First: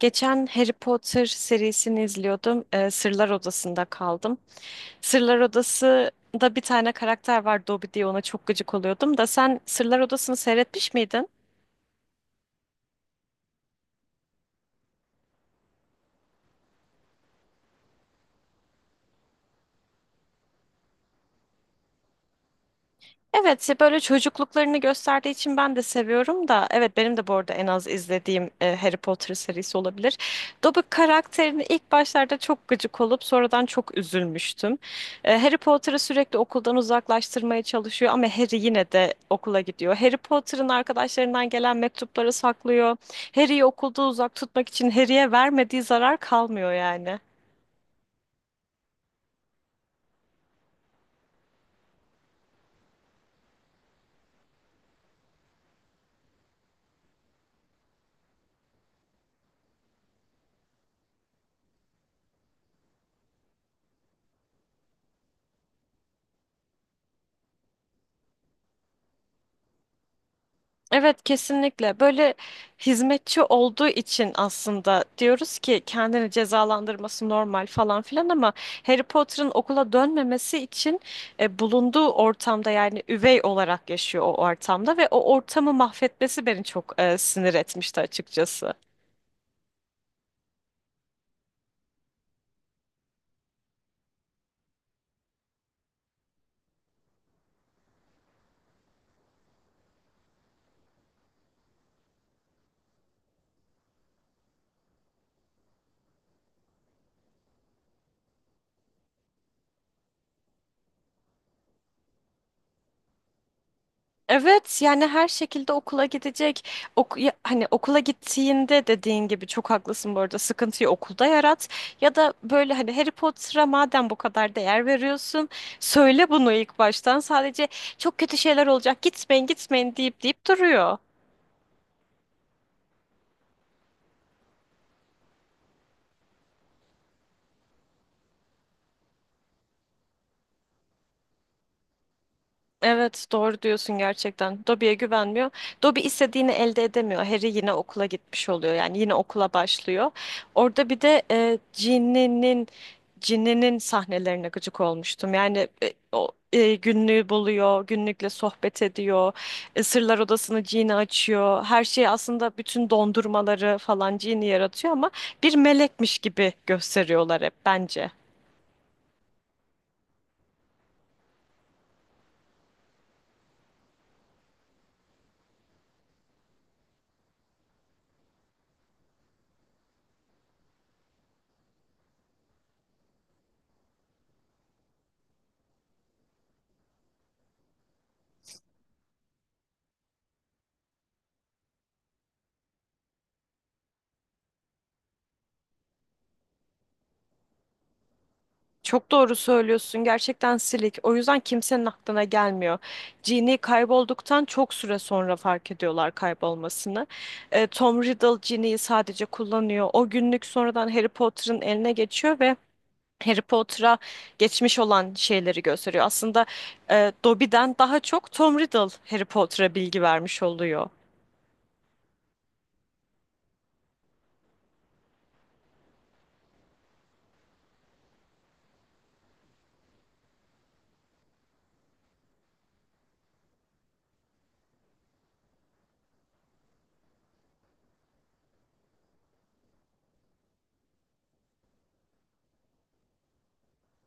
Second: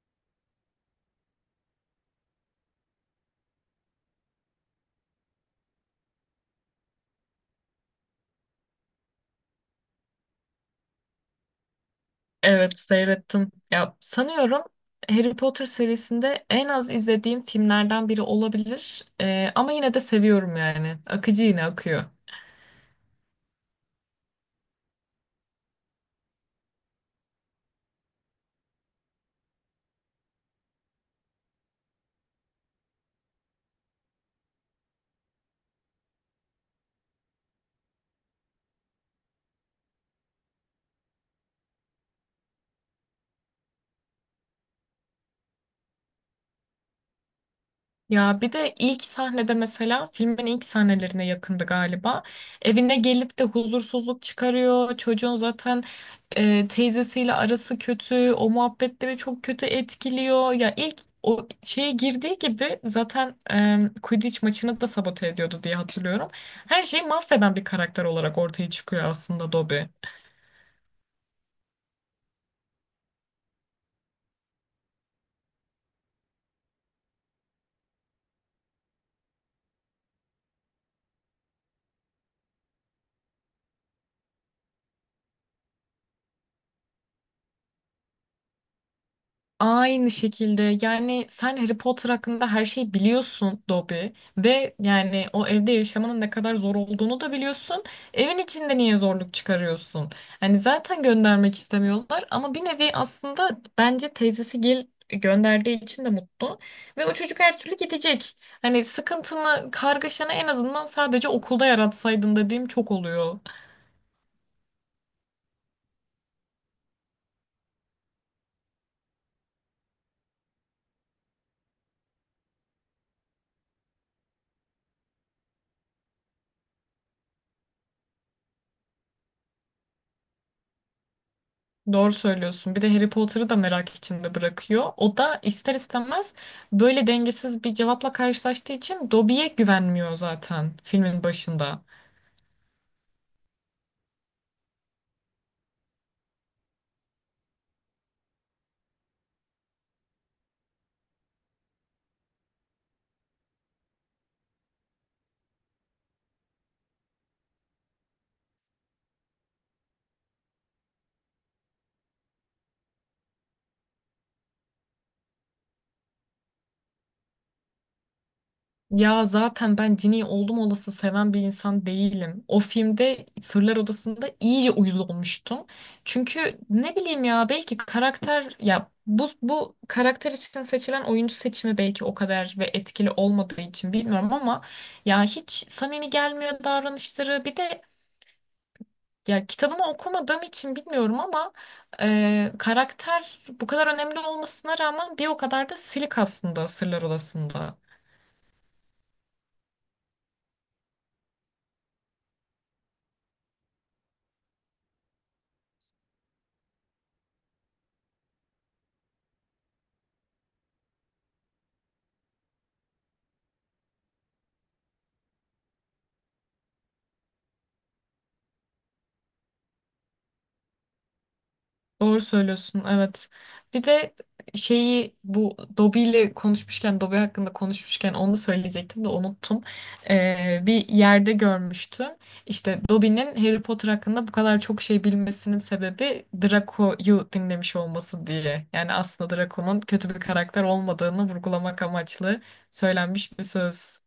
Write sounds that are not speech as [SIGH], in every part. Geçen Harry Potter serisini izliyordum. Sırlar Odası'nda kaldım. Sırlar Odası'nda bir tane karakter var Dobby diye ona çok gıcık oluyordum da sen Sırlar Odası'nı seyretmiş miydin? Evet seyrettim. Ya sanıyorum Harry Potter serisinde en az izlediğim filmlerden biri olabilir. Ama yine de seviyorum yani. Akıcı yine akıyor. Evet, ya böyle çocukluklarını gösterdiği için ben de seviyorum da evet benim de bu arada en az izlediğim Harry Potter serisi olabilir. Dobby karakterini ilk başlarda çok gıcık olup sonradan çok üzülmüştüm. Harry Potter'ı sürekli okuldan uzaklaştırmaya çalışıyor ama Harry yine de okula gidiyor. Harry Potter'ın arkadaşlarından gelen mektupları saklıyor. Harry'i okulda uzak tutmak için Harry'e vermediği zarar kalmıyor yani. Ya bir de ilk sahnede mesela filmin ilk sahnelerine yakındı galiba. Evine gelip de huzursuzluk çıkarıyor. Çocuğun zaten teyzesiyle arası kötü. O muhabbetleri çok kötü etkiliyor. Ya ilk o şeye girdiği gibi zaten Quidditch maçını da sabote ediyordu diye hatırlıyorum. Her şeyi mahveden bir karakter olarak ortaya çıkıyor aslında Dobby. Evet, kesinlikle böyle hizmetçi olduğu için aslında diyoruz ki kendini cezalandırması normal falan filan ama Harry Potter'ın okula dönmemesi için bulunduğu ortamda yani üvey olarak yaşıyor o ortamda ve o ortamı mahvetmesi beni çok sinir etmişti açıkçası. Aynı şekilde yani sen Harry Potter hakkında her şeyi biliyorsun Dobby ve yani o evde yaşamanın ne kadar zor olduğunu da biliyorsun. Evin içinde niye zorluk çıkarıyorsun? Hani zaten göndermek istemiyorlar ama bir nevi aslında bence teyzesi gel gönderdiği için de mutlu ve o çocuk her türlü gidecek. Hani sıkıntını, kargaşanı en azından sadece okulda yaratsaydın dediğim çok oluyor. Evet, yani her şekilde okula gidecek. Hani okula gittiğinde dediğin gibi çok haklısın, bu arada sıkıntıyı okulda yarat. Ya da böyle hani Harry Potter'a madem bu kadar değer veriyorsun söyle bunu ilk baştan. Sadece çok kötü şeyler olacak, gitmeyin gitmeyin deyip deyip duruyor. Doğru söylüyorsun. Bir de Harry Potter'ı da merak içinde bırakıyor. O da ister istemez böyle dengesiz bir cevapla karşılaştığı için Dobby'ye güvenmiyor zaten filmin başında. Evet, doğru diyorsun gerçekten. Dobby'ye güvenmiyor. Dobby istediğini elde edemiyor. Harry yine okula gitmiş oluyor. Yani yine okula başlıyor. Orada bir de Ginny'nin sahnelerine gıcık olmuştum. Yani o günlüğü buluyor, günlükle sohbet ediyor. Sırlar Odası'nı Ginny açıyor. Her şeyi aslında, bütün dondurmaları falan Ginny yaratıyor ama bir melekmiş gibi gösteriyorlar hep bence. Ya zaten ben Ginny'yi oldum olası seven bir insan değilim. O filmde Sırlar Odası'nda iyice uyuz olmuştum. Çünkü ne bileyim ya belki karakter ya bu karakter için seçilen oyuncu seçimi belki o kadar ve etkili olmadığı için bilmiyorum ama ya hiç samimi gelmiyor davranışları. Bir de ya kitabını okumadığım için bilmiyorum ama karakter bu kadar önemli olmasına rağmen bir o kadar da silik aslında Sırlar Odası'nda. Çok doğru söylüyorsun. Gerçekten silik. O yüzden kimsenin aklına gelmiyor. Jean'i kaybolduktan çok süre sonra fark ediyorlar kaybolmasını. Tom Riddle Jean'i sadece kullanıyor. O günlük sonradan Harry Potter'ın eline geçiyor ve Harry Potter'a geçmiş olan şeyleri gösteriyor. Aslında Dobby'den daha çok Tom Riddle Harry Potter'a bilgi vermiş oluyor. Doğru söylüyorsun, evet. Bir de şeyi bu Dobby ile konuşmuşken, Dobby hakkında konuşmuşken onu söyleyecektim de unuttum. Bir yerde görmüştüm. İşte Dobby'nin Harry Potter hakkında bu kadar çok şey bilmesinin sebebi Draco'yu dinlemiş olması diye. Yani aslında Draco'nun kötü bir karakter olmadığını vurgulamak amaçlı söylenmiş bir söz.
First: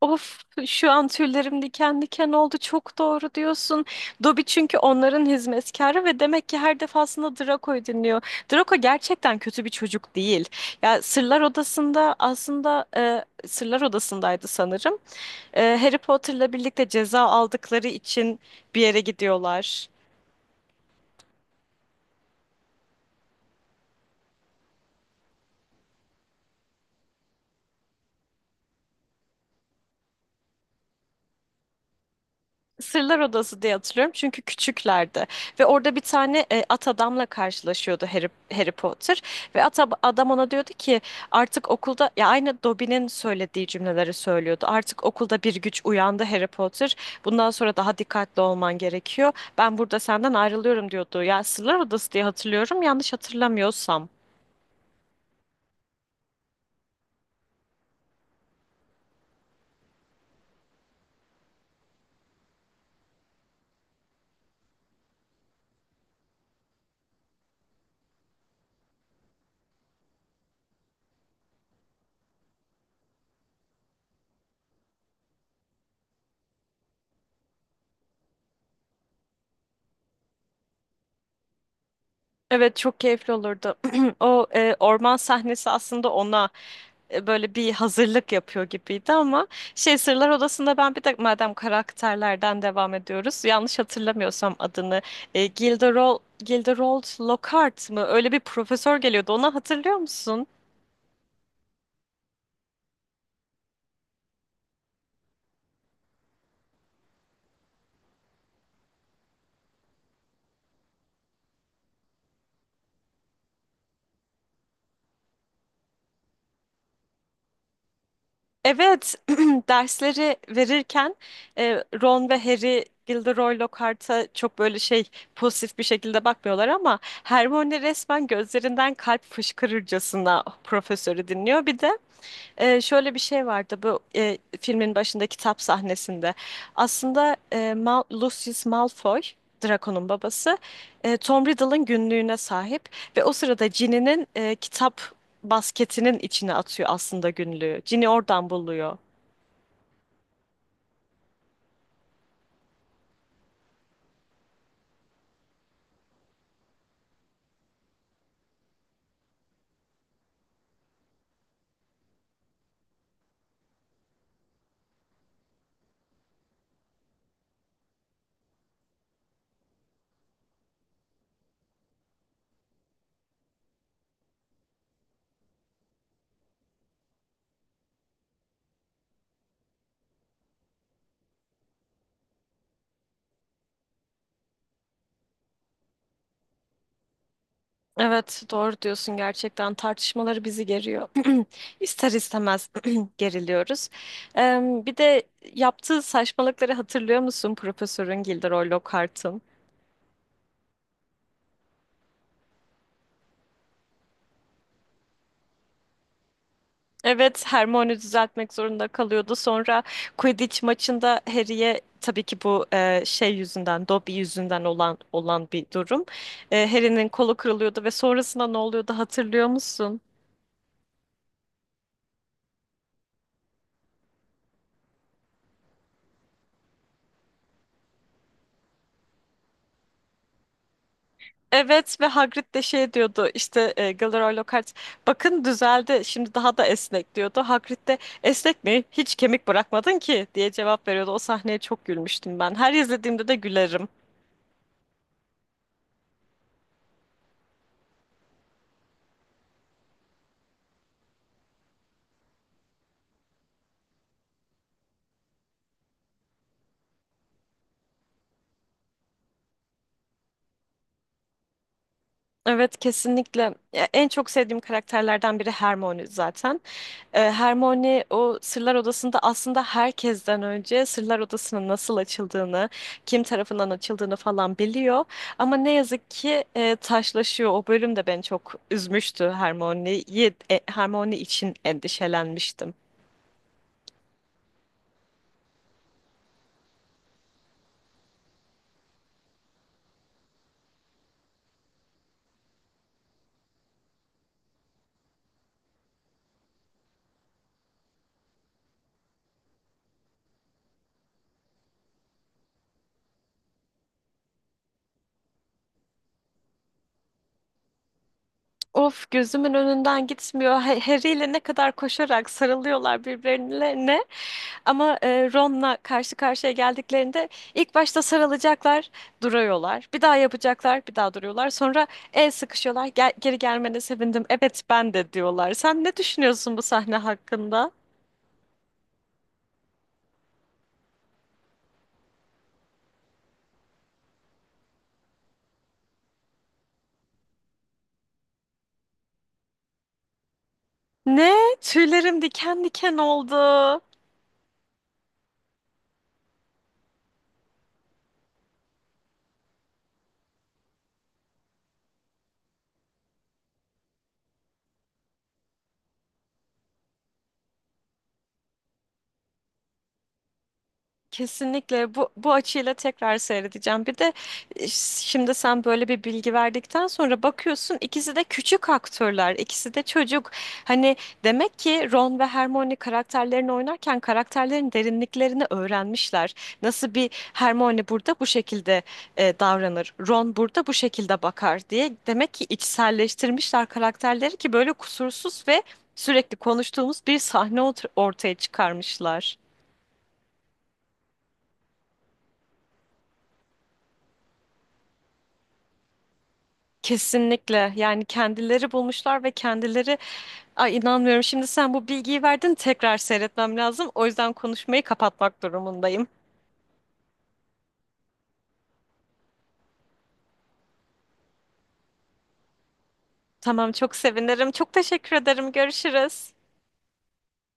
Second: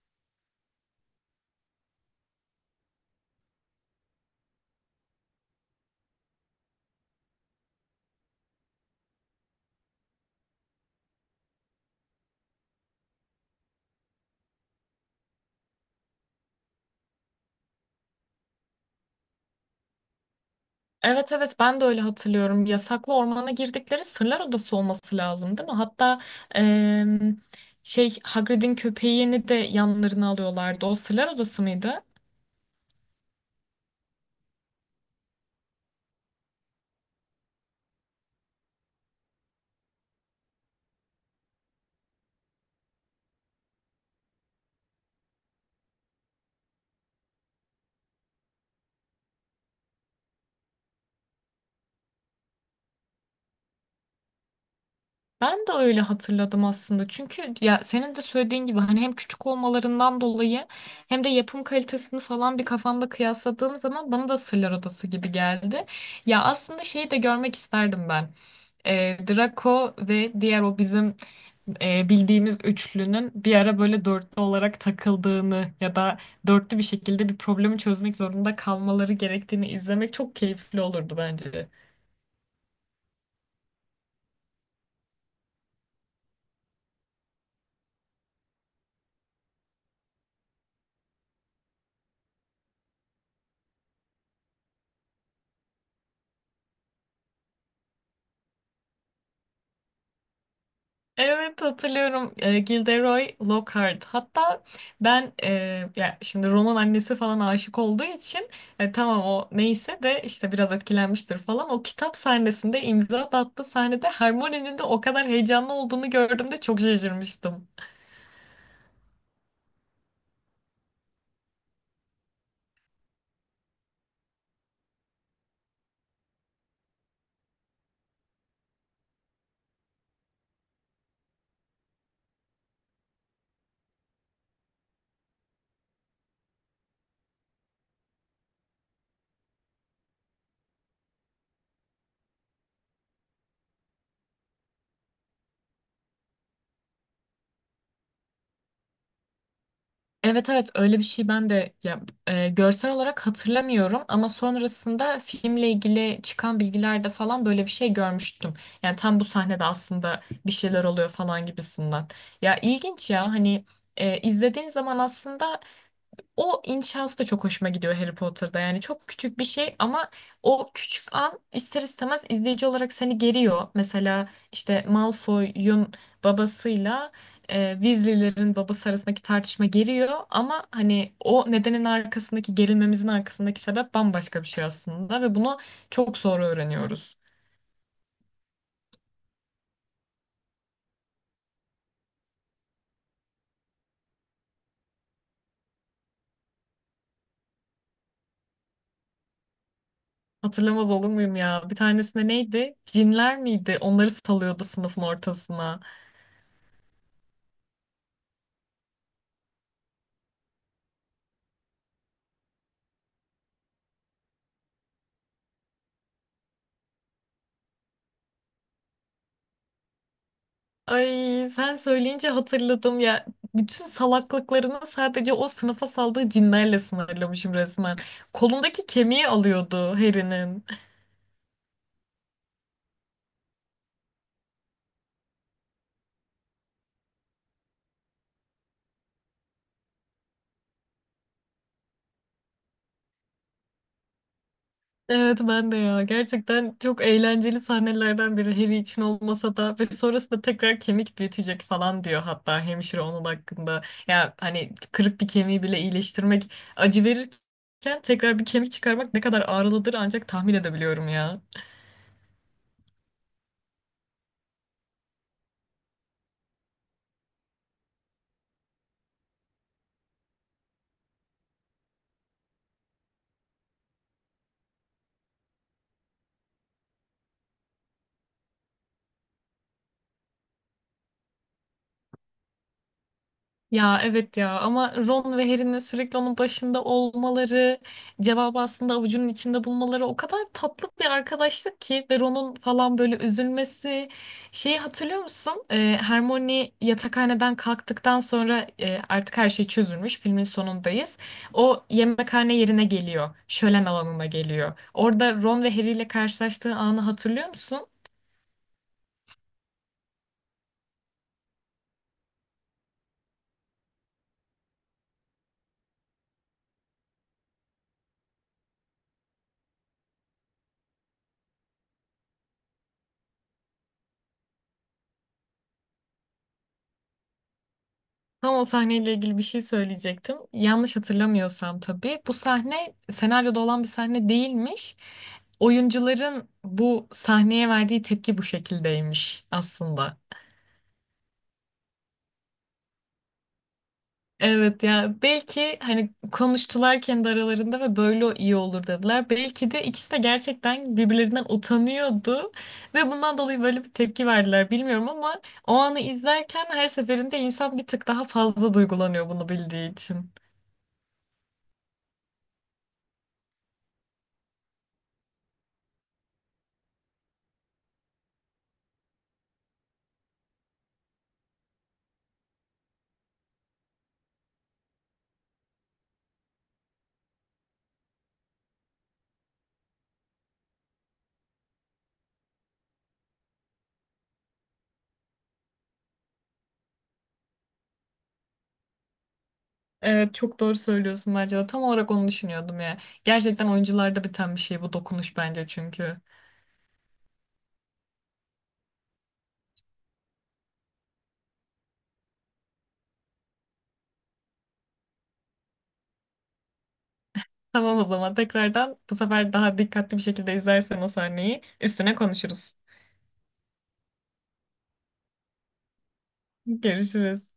Of, şu an tüylerim diken diken oldu. Çok doğru diyorsun. Dobby çünkü onların hizmetkarı ve demek ki her defasında Draco'yu dinliyor. Draco gerçekten kötü bir çocuk değil. Ya Sırlar Odası'nda aslında, Sırlar Odası'ndaydı sanırım. Harry Potter'la birlikte ceza aldıkları için bir yere gidiyorlar. Evet evet ben de öyle hatırlıyorum. Yasaklı ormana girdikleri Sırlar Odası olması lazım değil mi? Hatta em, şey Hagrid'in köpeğini de yanlarına alıyorlardı. O Sırlar Odası mıydı? Sırlar Odası diye hatırlıyorum çünkü küçüklerdi ve orada bir tane at adamla karşılaşıyordu Harry Potter ve adam ona diyordu ki artık okulda, ya aynı Dobby'nin söylediği cümleleri söylüyordu. Artık okulda bir güç uyandı Harry Potter. Bundan sonra daha dikkatli olman gerekiyor. Ben burada senden ayrılıyorum diyordu. Ya Sırlar Odası diye hatırlıyorum yanlış hatırlamıyorsam. Ben de öyle hatırladım aslında. Çünkü ya senin de söylediğin gibi hani hem küçük olmalarından dolayı hem de yapım kalitesini falan bir kafamda kıyasladığım zaman bana da Sırlar Odası gibi geldi. Ya aslında şeyi de görmek isterdim ben. Draco ve diğer o bizim bildiğimiz üçlünün bir ara böyle dörtlü olarak takıldığını ya da dörtlü bir şekilde bir problemi çözmek zorunda kalmaları gerektiğini izlemek çok keyifli olurdu bence. Evet, çok keyifli olurdu. [CLEARS THROAT] O orman sahnesi aslında ona böyle bir hazırlık yapıyor gibiydi ama şey, Sırlar Odası'nda, ben bir de madem karakterlerden devam ediyoruz, yanlış hatırlamıyorsam adını Gilderoy Lockhart mı, öyle bir profesör geliyordu, onu hatırlıyor musun? Evet hatırlıyorum, Gilderoy Lockhart. Hatta ben ya şimdi Ron'un annesi falan aşık olduğu için tamam o neyse de işte biraz etkilenmiştir falan. O kitap sahnesinde imza da attığı sahnede Hermione'nin de o kadar heyecanlı olduğunu gördüğümde çok şaşırmıştım. Evet. [CLEARS THROAT] Dersleri verirken Ron ve Harry Gilderoy Lockhart'a çok böyle şey, pozitif bir şekilde bakmıyorlar ama Hermione resmen gözlerinden kalp fışkırırcasına profesörü dinliyor. Bir de şöyle bir şey vardı bu filmin başında, kitap sahnesinde. Aslında e, Mal Lucius Malfoy, Draco'nun babası, Tom Riddle'ın günlüğüne sahip ve o sırada Ginny'nin kitap basketinin içine atıyor aslında günlüğü. Ginny oradan buluyor. Evet evet öyle bir şey ben de ya, görsel olarak hatırlamıyorum ama sonrasında filmle ilgili çıkan bilgilerde falan böyle bir şey görmüştüm. Yani tam bu sahnede aslında bir şeyler oluyor falan gibisinden. Ya ilginç ya hani izlediğin zaman aslında o inşası da çok hoşuma gidiyor Harry Potter'da. Yani çok küçük bir şey ama o küçük an ister istemez izleyici olarak seni geriyor. Mesela işte Malfoy'un babasıyla Weasley'lerin babası arasındaki tartışma geriyor ama hani o nedenin arkasındaki gerilmemizin arkasındaki sebep bambaşka bir şey aslında ve bunu çok sonra öğreniyoruz. Evet, doğru diyorsun, gerçekten tartışmaları bizi geriyor. [CLEARS THROAT] İster istemez [CLEARS THROAT] geriliyoruz. Ee, Bir de yaptığı saçmalıkları hatırlıyor musun Profesörün, Gilderoy Lockhart'ın? Hatırlamaz olur muyum ya? Bir tanesinde neydi? Cinler miydi? Onları salıyordu sınıfın ortasına. Evet, Hermione düzeltmek zorunda kalıyordu. Sonra Quidditch maçında Harry'e, tabii ki bu şey yüzünden, Dobby yüzünden olan bir durum. Harry'nin kolu kırılıyordu ve sonrasında ne oluyordu, hatırlıyor musun? Ay sen söyleyince hatırladım ya. Bütün salaklıklarını sadece o sınıfa saldığı cinlerle sınırlamışım resmen. Kolundaki kemiği alıyordu Harry'nin. Evet, ve Hagrid de şey diyordu, işte Gilderoy Lockhart bakın düzeldi şimdi, daha da esnek diyordu. Hagrid de esnek mi, hiç kemik bırakmadın ki diye cevap veriyordu. O sahneye çok gülmüştüm ben. Her izlediğimde de gülerim. Evet ben de ya. Gerçekten çok eğlenceli sahnelerden biri Harry için olmasa da ve sonrasında tekrar kemik büyütecek falan diyor hatta hemşire onun hakkında. Ya hani kırık bir kemiği bile iyileştirmek acı verirken tekrar bir kemik çıkarmak ne kadar ağrılıdır ancak tahmin edebiliyorum ya. Evet, kesinlikle. Ya, en çok sevdiğim karakterlerden biri Hermione zaten. Hermione o Sırlar Odası'nda aslında herkesten önce Sırlar Odası'nın nasıl açıldığını, kim tarafından açıldığını falan biliyor. Ama ne yazık ki taşlaşıyor. O bölüm de beni çok üzmüştü, Hermione'yi. Hermione için endişelenmiştim. Ya evet ya ama Ron ve Harry'nin sürekli onun başında olmaları, cevabı aslında avucunun içinde bulmaları o kadar tatlı bir arkadaşlık ki ve Ron'un falan böyle üzülmesi. Şeyi hatırlıyor musun? Hermione yatakhaneden kalktıktan sonra artık her şey çözülmüş. Filmin sonundayız. O yemekhane yerine geliyor. Şölen alanına geliyor. Orada Ron ve Harry ile karşılaştığı anı hatırlıyor musun? Of, gözümün önünden gitmiyor. Harry ile ne kadar koşarak sarılıyorlar birbirlerine. Ama Ron'la karşı karşıya geldiklerinde ilk başta sarılacaklar, duruyorlar. Bir daha yapacaklar, bir daha duruyorlar. Sonra el sıkışıyorlar. Gel, geri gelmene sevindim. Evet ben de, diyorlar. Sen ne düşünüyorsun bu sahne hakkında? Tam o sahneyle ilgili bir şey söyleyecektim. Yanlış hatırlamıyorsam tabii bu sahne senaryoda olan bir sahne değilmiş. Oyuncuların bu sahneye verdiği tepki bu şekildeymiş aslında. Ne? Tüylerim diken diken oldu. Evet ya belki hani konuştular kendi aralarında ve böyle iyi olur dediler. Belki de ikisi de gerçekten birbirlerinden utanıyordu ve bundan dolayı böyle bir tepki verdiler bilmiyorum ama o anı izlerken her seferinde insan bir tık daha fazla duygulanıyor bunu bildiği için. Kesinlikle, bu açıyla tekrar seyredeceğim. Bir de şimdi sen böyle bir bilgi verdikten sonra bakıyorsun, ikisi de küçük aktörler, ikisi de çocuk. Hani demek ki Ron ve Hermione karakterlerini oynarken karakterlerin derinliklerini öğrenmişler. Nasıl bir Hermione burada bu şekilde davranır, Ron burada bu şekilde bakar diye demek ki içselleştirmişler karakterleri ki böyle kusursuz ve sürekli konuştuğumuz bir sahne ortaya çıkarmışlar. Evet çok doğru söylüyorsun bence de. Tam olarak onu düşünüyordum ya. Gerçekten oyuncularda biten bir şey bu dokunuş bence çünkü. Kesinlikle, yani kendileri bulmuşlar ve kendileri, ay inanmıyorum, şimdi sen bu bilgiyi verdin, tekrar seyretmem lazım, o yüzden konuşmayı kapatmak durumundayım. Tamam o zaman tekrardan bu sefer daha dikkatli bir şekilde izlersen o sahneyi üstüne konuşuruz. Tamam, çok sevinirim, çok teşekkür ederim, görüşürüz. Görüşürüz.